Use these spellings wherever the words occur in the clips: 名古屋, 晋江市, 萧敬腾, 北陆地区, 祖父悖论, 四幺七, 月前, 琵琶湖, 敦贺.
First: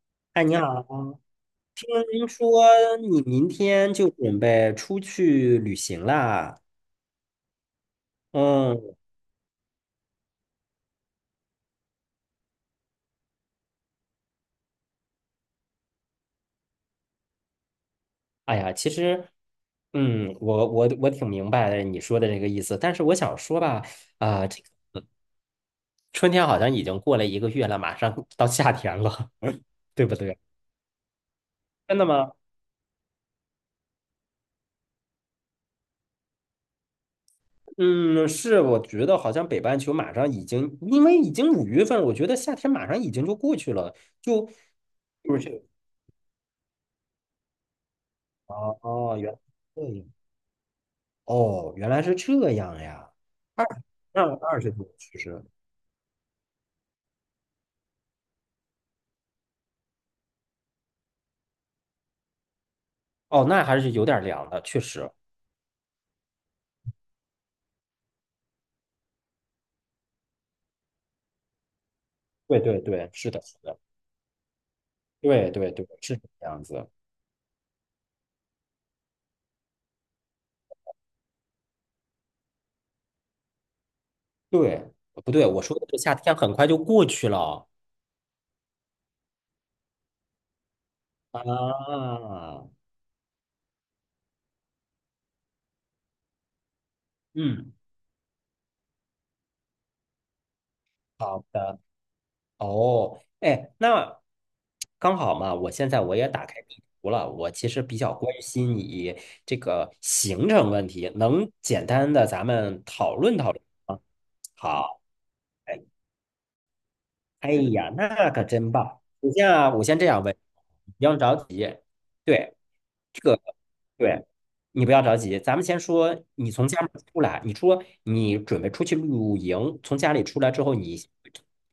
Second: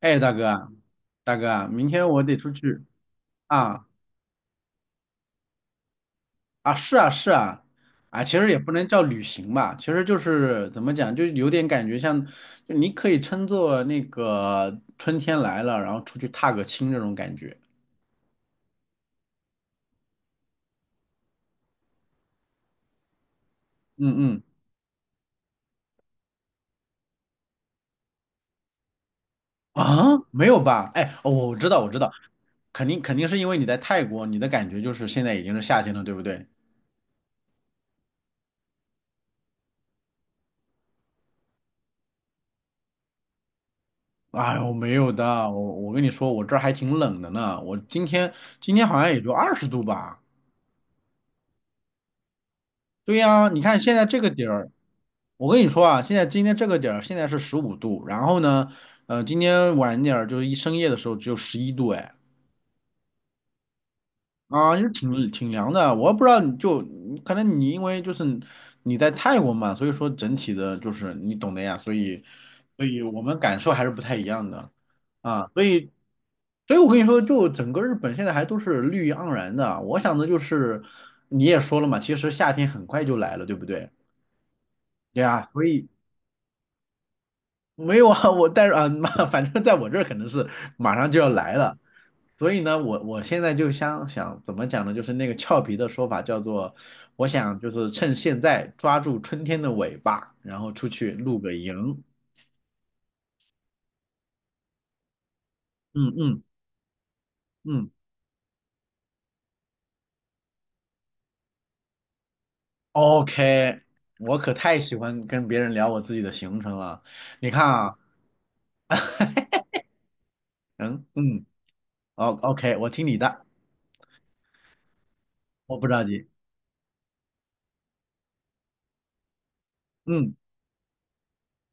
哎，大哎，哥你啊，好，明天我听得出说去。你明啊天就准备出去旅行啦？是啊是啊。啊，其实也不能嗯。叫旅行吧，其实就是怎么讲，就有点感觉像，就你可以称作那个春天来了，然后出去踏个青这种感觉。哎呀，其实，嗯，我挺明白你说的这个意思，但是我想说吧，嗯嗯。这个春天好像已经过了一个月了，马上 到夏天了，对不啊，对？没有吧？哎，哦，我知道我知真的道。吗？肯定肯定是因为你在泰国，你的感觉就是现在已经是夏天了，对不对？嗯，是，我觉得好像北半球马上已经，因为已经5月份了，我觉得夏天马上已经就过去了，就哎我没有就的，是我跟你说，我这儿还挺冷的呢，我今天哦好像哦，也就原20度来。吧。哦，原来是这样呀。对呀，你二，看现在这那个点二儿，十度其实，我跟你说啊，现在今天这个点儿现在是15度，然后呢，今天晚点儿就是一深夜的时候只有11度。哎，哦，那还是有点凉的，确啊，就实。挺凉的。我不知道你就可能你因为就是你在泰国嘛，所以说整体的就是你懂的呀，所以对对所以对，我是们的，是感受的，还是不太一样的。啊，对所对对，以是这样所以我子。跟你说，就整个日本现在还都是绿意盎然的。我想的就是你也说了嘛，其实夏天很快就来了，对不对？对，对不对？呀，我所说的以。这夏天很快就过去了 没有啊，我但是啊，妈，反正在我这儿可能是马上就要来了。啊。所以呢，我现在就想想怎么讲呢，就是那个俏皮的说法叫做，我想就嗯，是趁现在抓住春天的尾巴，然后出去露好个的。营。哦，哎，那刚好嘛，我现在嗯我也嗯打开地图了。我其实嗯比较关心你这个行程问题，能简单的咱们讨论讨论，OK，吗？我可太喜好。欢跟别人哎聊我自己的行程了。你哎看呀，啊。那可真棒！你 像我先这样问，不嗯用着嗯，急。哦 对，OK，我听你这个，的，对，你不要着急。咱们我先不着说，急。你从家门出来，你说你准备出去露营，从家里嗯。出来之后，你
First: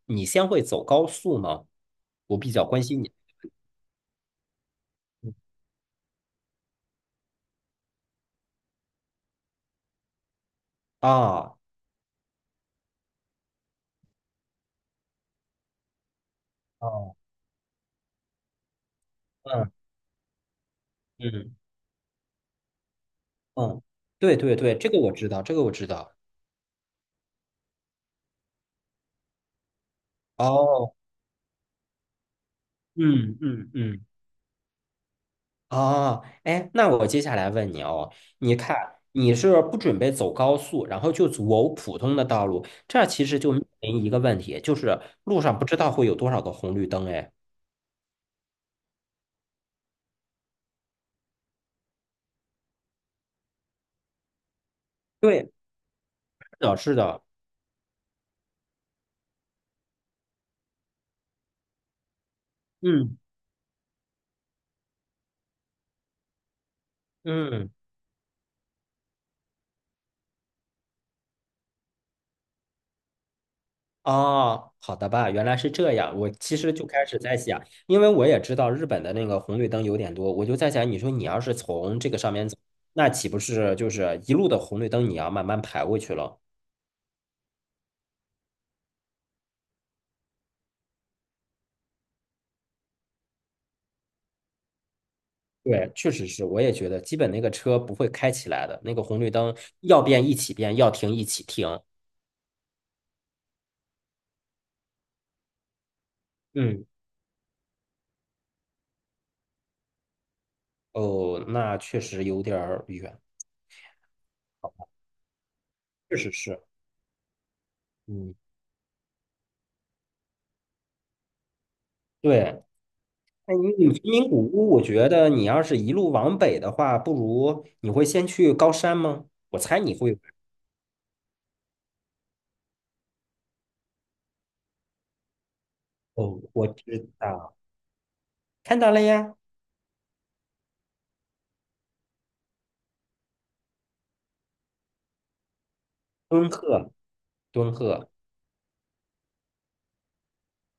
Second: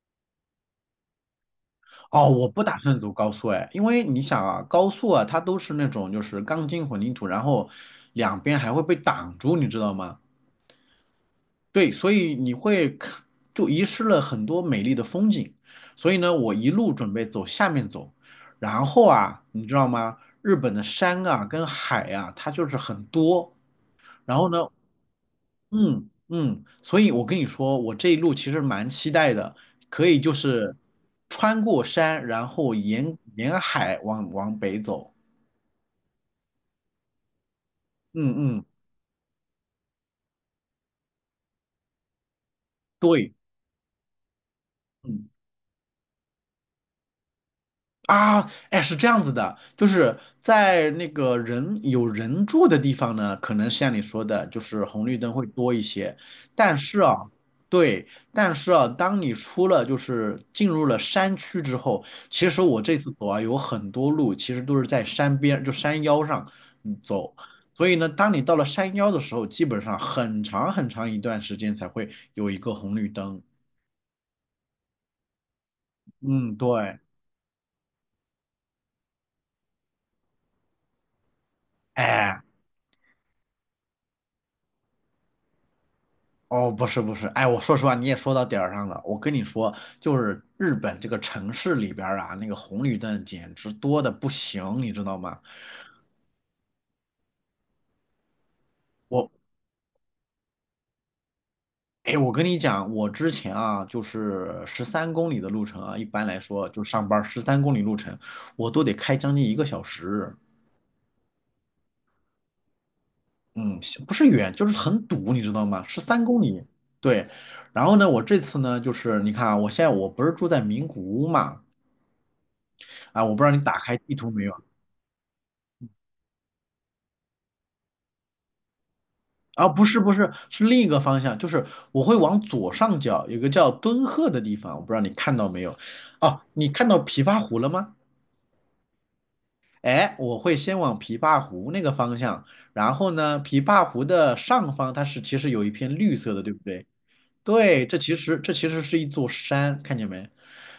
你先会走高速吗？哦，我我比不较打关算心走你。高速哎，因为你想啊，高速啊，它都是那种就是钢筋混凝土，然后两边还会被挡住，你知道吗？啊，对，所以你会看就遗失了很多美丽的风景。所以呢，我一路准哦，备走下面走，然后啊，你嗯知道吗？日本的山啊嗯跟海啊，它就是很多。嗯，对然后对呢，对，这个我知道，这个我知嗯道。嗯，所以我跟你说，我这一路其实蛮期待的，可以就是哦，穿过山，然后沿嗯沿嗯海嗯。往北走。哦，哎，那我接下来问你哦，你嗯嗯，看你是不准备走高速，然后就走普通的道路，这其对，实就面临一个问题，就是嗯。路上不知道会有多少个红绿灯，哎，啊，哎，是这样子的，就是在那个人有人住的地方呢，可能像你说的，就是红绿灯会对，多一些。是但的，是是的，啊，对，但是啊，当你出了就是进入了山区之后，其实我这次嗯走啊，有很多路其实都是在山边，就山腰上嗯走。嗯，所以呢，当你到了山腰的时候，基本上很长很长一段时间才会有一个红绿灯。哦，好的吧，原来是这样，我嗯，其实就对，开始在想，因为我也知道日本的那个红绿灯有点多，我就在想，你说你要是从这个上哎。面走，那岂不是就是一路的红绿灯，你要慢慢排过去了？哦，不是不是，哎，我说实话，你也说到点儿上了。我跟你说，就是日本这个城市里边儿啊，那个红绿灯简直多的不行，你知道吗？对，确实是，我也觉得，基本那个车不会开起来的，那个红我，绿灯要变一起变，要停一起停。哎，我跟你讲，我之前啊，就是十三公里的路程啊，一般来说就嗯，上班十三公里路程，我都得开将近一个小时。哦，那确实有点儿远，嗯，不是远，就是很堵，你知道吗？十确三实公是。里。对，然后呢，我嗯，这次呢，就是你看啊，我现在我不是住在名古屋嘛，对，啊，我不知那道你你打你开贫地图民古没有。屋，我觉得你要是一路往北的话，不如你会先去高山吗？我啊，猜不你是不会。是，是另一个方向，就是我会往左上角有个叫敦贺的地方，我不知道你看到没有？哦，哦，我你看到知琵琶道，湖了吗？看到了呀，哎，我会先往琵琶湖那个方向，然后呢，琵琶湖的上方它是其实有一片绿色的，敦对不对？贺，敦对，贺。这其实是一座山，看见没？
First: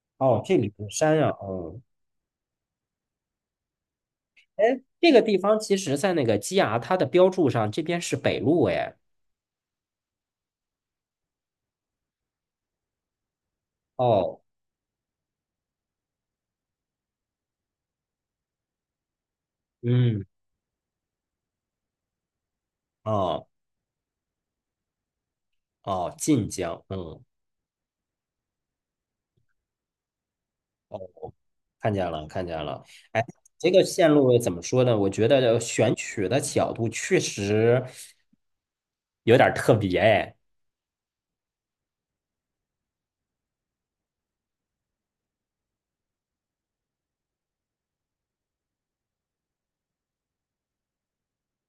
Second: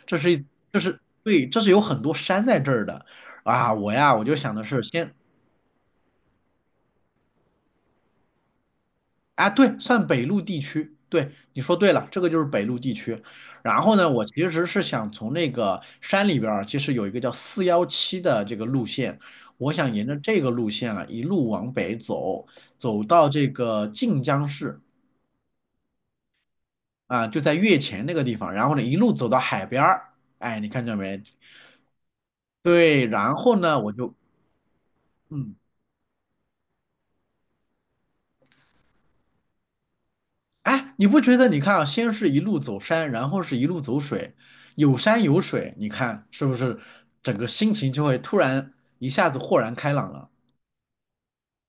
这是哦，一这里这的是山啊，对，这是有哦，很多山在这儿的。啊！我呀，我就想的是这先个地方其实在那个基牙它的标注上，这边是北路，哎，啊，对，算北陆地区。对，你说对了，这个就是北陆地区。然后呢，我其哦。实是想从那个山里边儿，其实有一个叫四幺七的这个路线，我想沿着嗯，这个路线啊，一路往北走，走到这哦个晋江市哦，晋江，嗯，啊，就在月前那个地方。然后呢，一路走到海边儿，哎，你看见哦，没？看见了，看见了。对，哎，然后这呢，个我线就路怎么说呢？我觉嗯。得选取的角度确实有点儿特别，哎，哎，你不觉得？你看啊，先是一路走山，然后是一路走水，有山有水，你看是不是整个心情就会突然一下子豁然开朗了？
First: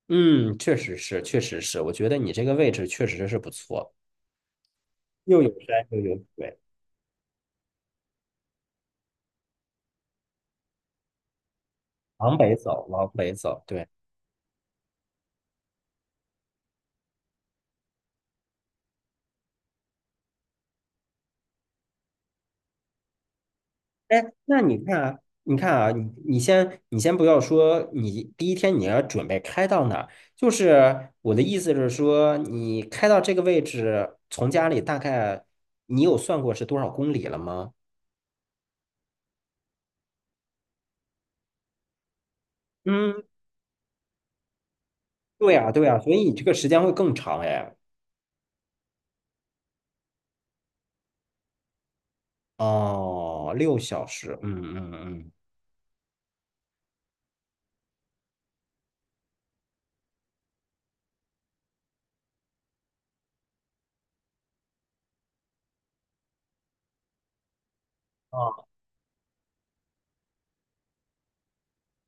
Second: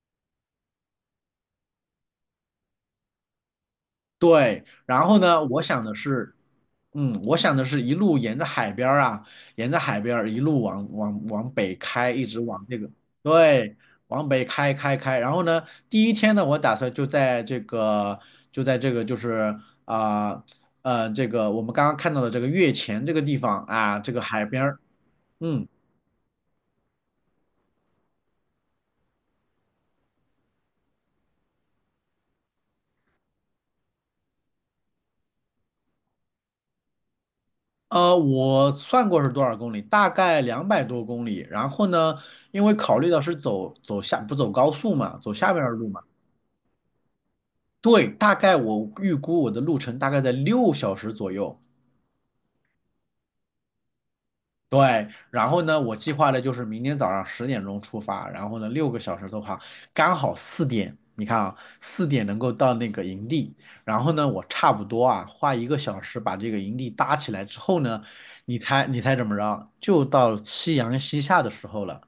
嗯，确实是，确实是。我觉得你这个位置确实是不错，对，然后又呢，有我想山的又有是，水，嗯，我想的是一路沿着海边儿啊，沿着海边儿一路往北开，一往直北往这走，个，往北走，对，对。往北开。然后呢，第一天呢，我打算就在这个就是啊这个我们刚刚看到的这个月前这个地方啊，这个哎，海那边你儿。看啊，你嗯。看啊，你先不要说，你第一天你要准备开到哪儿？就是我的意思是说，你开到这个位置，从家里大概你有算过是多少公里了吗？我算过是多少公里，大概200多公里。然后呢，因为考虑到嗯，是走下不走高速嘛，走下对边儿呀，的对路呀，嘛。所以你这个时间会更长哎。对，大概我预估我的路程大概在6小时左右。哦，六小时，嗯嗯对，嗯。然后呢，我计划的就是明天早上10点钟出发，然后呢，6个小时的话，刚好四点。你看啊，四点能够到那个营地，然后呢，我差不多啊，花一个小时把这个营地搭起来之后呢，你哦猜你猜怎么着？就到夕阳西下的时候了。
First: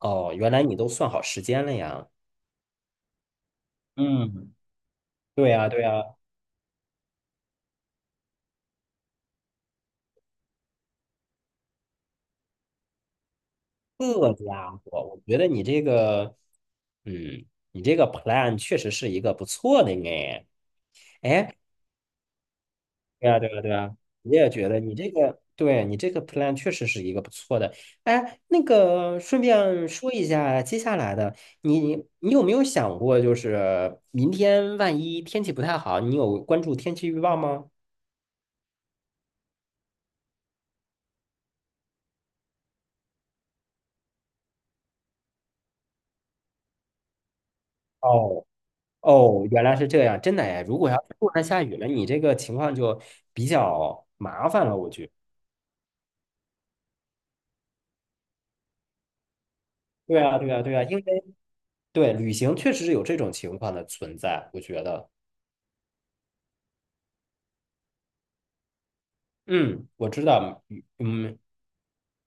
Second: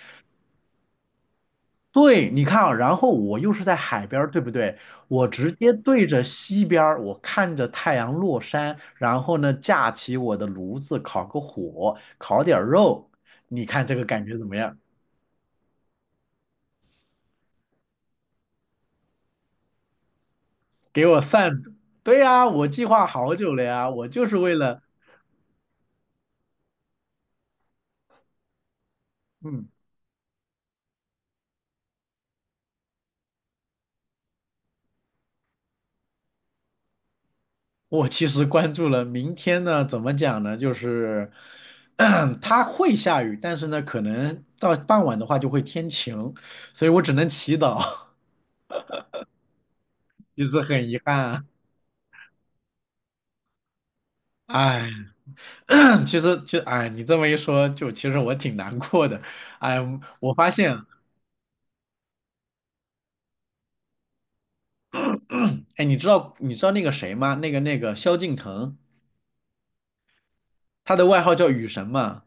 哦，原来你都算好时间了呀。对，你看啊，然后我又是在海边儿，对不嗯，对？我对直呀，接对对呀，着西边儿，我看着太阳落山，然后呢，架起我的炉子，烤个火，烤点儿肉，你看这个感这觉怎么家样？伙，我觉得你这个。嗯，你这个 plan 确实是一个不错的呢。给我哎，散，对呀，我计划对好啊，对久啊，了对呀，啊，我就我是也为觉得了。你这个，对你这个 plan 确实是一个不错的。哎，那个顺嗯，便说一下，接下来的你，你有没有想过，就是明天万一天气不太好，你有关注天气预报吗？我其实关注了明天呢，怎么讲呢？就是 它会下雨，但是呢，可能到傍晚的话就会天晴，所以我只能祈祷。哦哦，原来是这样，真 的就哎。是如很果要遗是憾突然啊。下雨了，你这个情况就比较麻烦了，我哎，觉得。其实就哎，你这么一说，就其实我挺难过的。哎，对我啊，发对啊，对啊，现。因为对，旅行确实是有这种情况的存在，我觉得。哎，你知道你知道那个谁吗？那个萧敬腾，嗯，我知道。嗯，他的外号嗯叫雨神嘛，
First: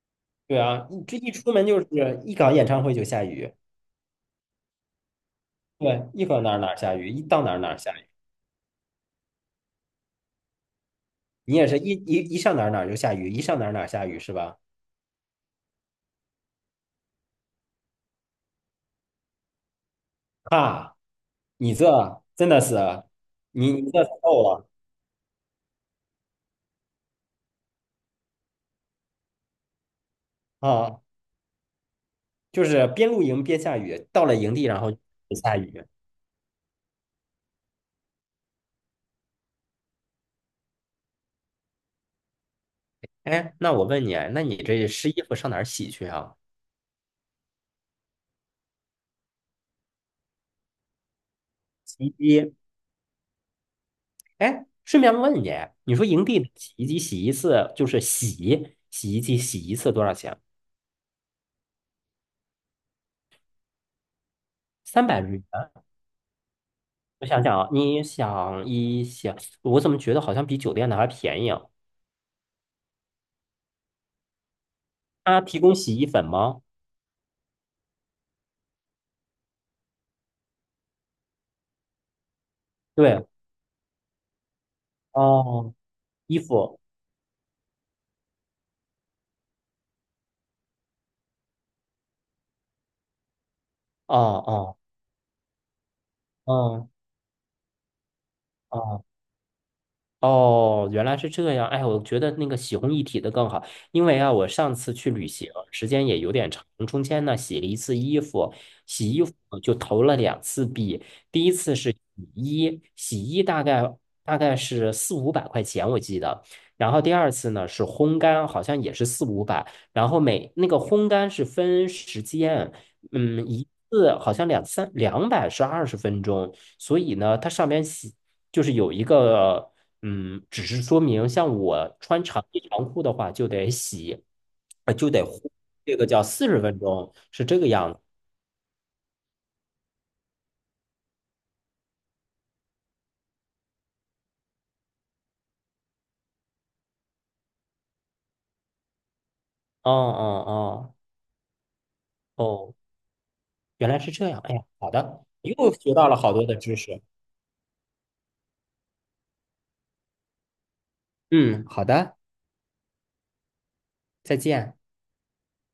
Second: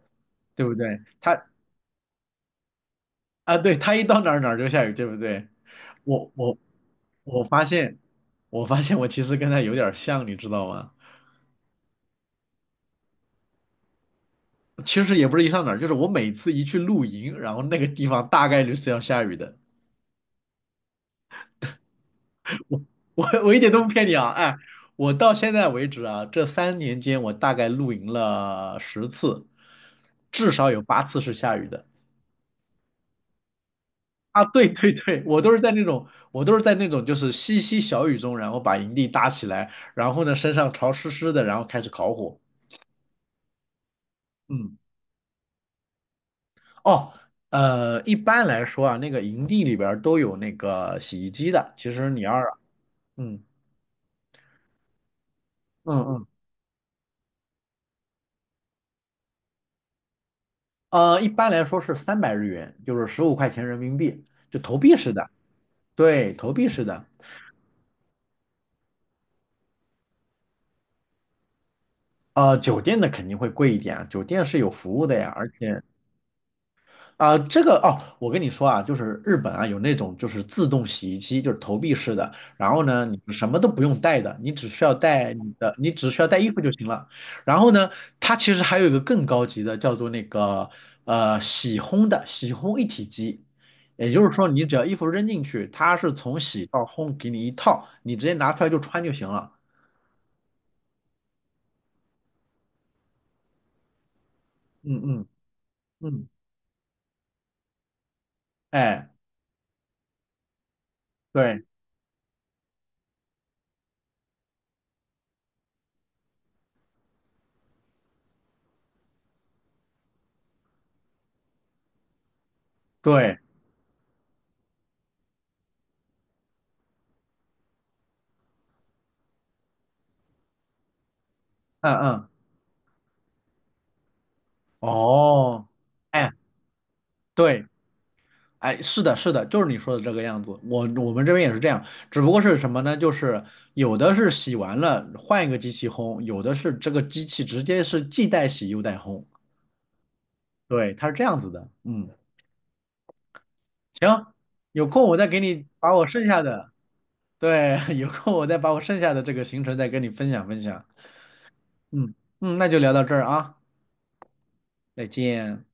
对对不啊，对？一这一他出门就是一搞演唱会就下雨，啊，对，他一到哪儿哪儿就下雨，对不对？对，一我搞哪我儿哪儿下雨，一我到哪儿发哪儿下现，雨。我发现我其实跟他有点儿像，你知道吗？你也是一上哪儿哪儿就下雨，一上哪儿哪儿下雨是吧？其实也不是一上哪儿，就是我每次一去露营，然后那个地方大概率是要下雨的。啊，你这真的 是，我我我一点你都不你这骗你啊，够哎，了我到现在为止啊，这3年间我大概露营了10次，至少有啊！8次是下雨的。就是边露营边下雨，到了啊，营地对然对后就对，我都下是在那雨。种，我都是在那种就是淅淅小雨中，然后把营地搭起来，然后呢身上潮湿湿的，然后开始烤火。哎，那我问你，那你嗯，这湿衣服上哪儿洗去啊？哦，一般来说啊，那个营地里边儿都有那个洗衣机的，其洗实你要衣是，机。嗯哎，顺便问你，你嗯说营嗯，地的洗衣机洗一次就是洗衣机洗一次多少钱？一般来说是300日元，就是15块钱人民币，就投币三式百的。日元。对，投币式的。我想想啊，你想一想，我怎么觉得好像比酒店的还便宜啊？酒店的肯定会贵一点啊，酒店是有服务的呀，他而提供且洗衣粉吗？啊、这个哦，我跟你说啊，就是日本啊有那种就是自动洗衣机，就是投币式的，然后呢，你对，什么都不用带的，你只需要带你哦，的，你只需要衣带衣服就服，行了。然后呢，它其实还有一个更高级的，叫做那个洗烘一体机。也哦就是说，你只哦要衣服扔进去，它是从洗到哦烘给你一套，你直接拿出来就哦穿就行了。哦，原来是这样。哎，我觉得那个洗烘一体的更好，因为啊，我上次嗯去嗯旅行，时间也嗯，有点长，中间呢洗了一次衣服，哎，洗衣服就投了2次币。第一对。次是洗衣，洗衣大概是四五百块钱，我记得。然后第二次呢是烘干，好像也是四五百。然后每那个烘干是分时间，对，嗯，一次好像两三两百是20分钟，所以呢，它上面洗就是有一个。嗯，只是说明像嗯我穿嗯，长衣长裤的话，就得洗，就得呼，哦，这个叫哎，40分钟，是这对，个样子。哎，是的，是的，就是你说的这个样子。我们这边也是这样，只不过是什么呢？就是有的是洗完了换一个机器烘，有的是这个机器直接是既带洗又带烘。哦哦对，哦它是这样子的。嗯，哦，原来是行，这样。哎呀，有好空我的，再给你又学把我到了剩好下多的的，知识。对，有空我再把我剩下的这个行程再跟你分享分享。嗯，好嗯的，嗯，那就聊到这儿啊，再见。再见。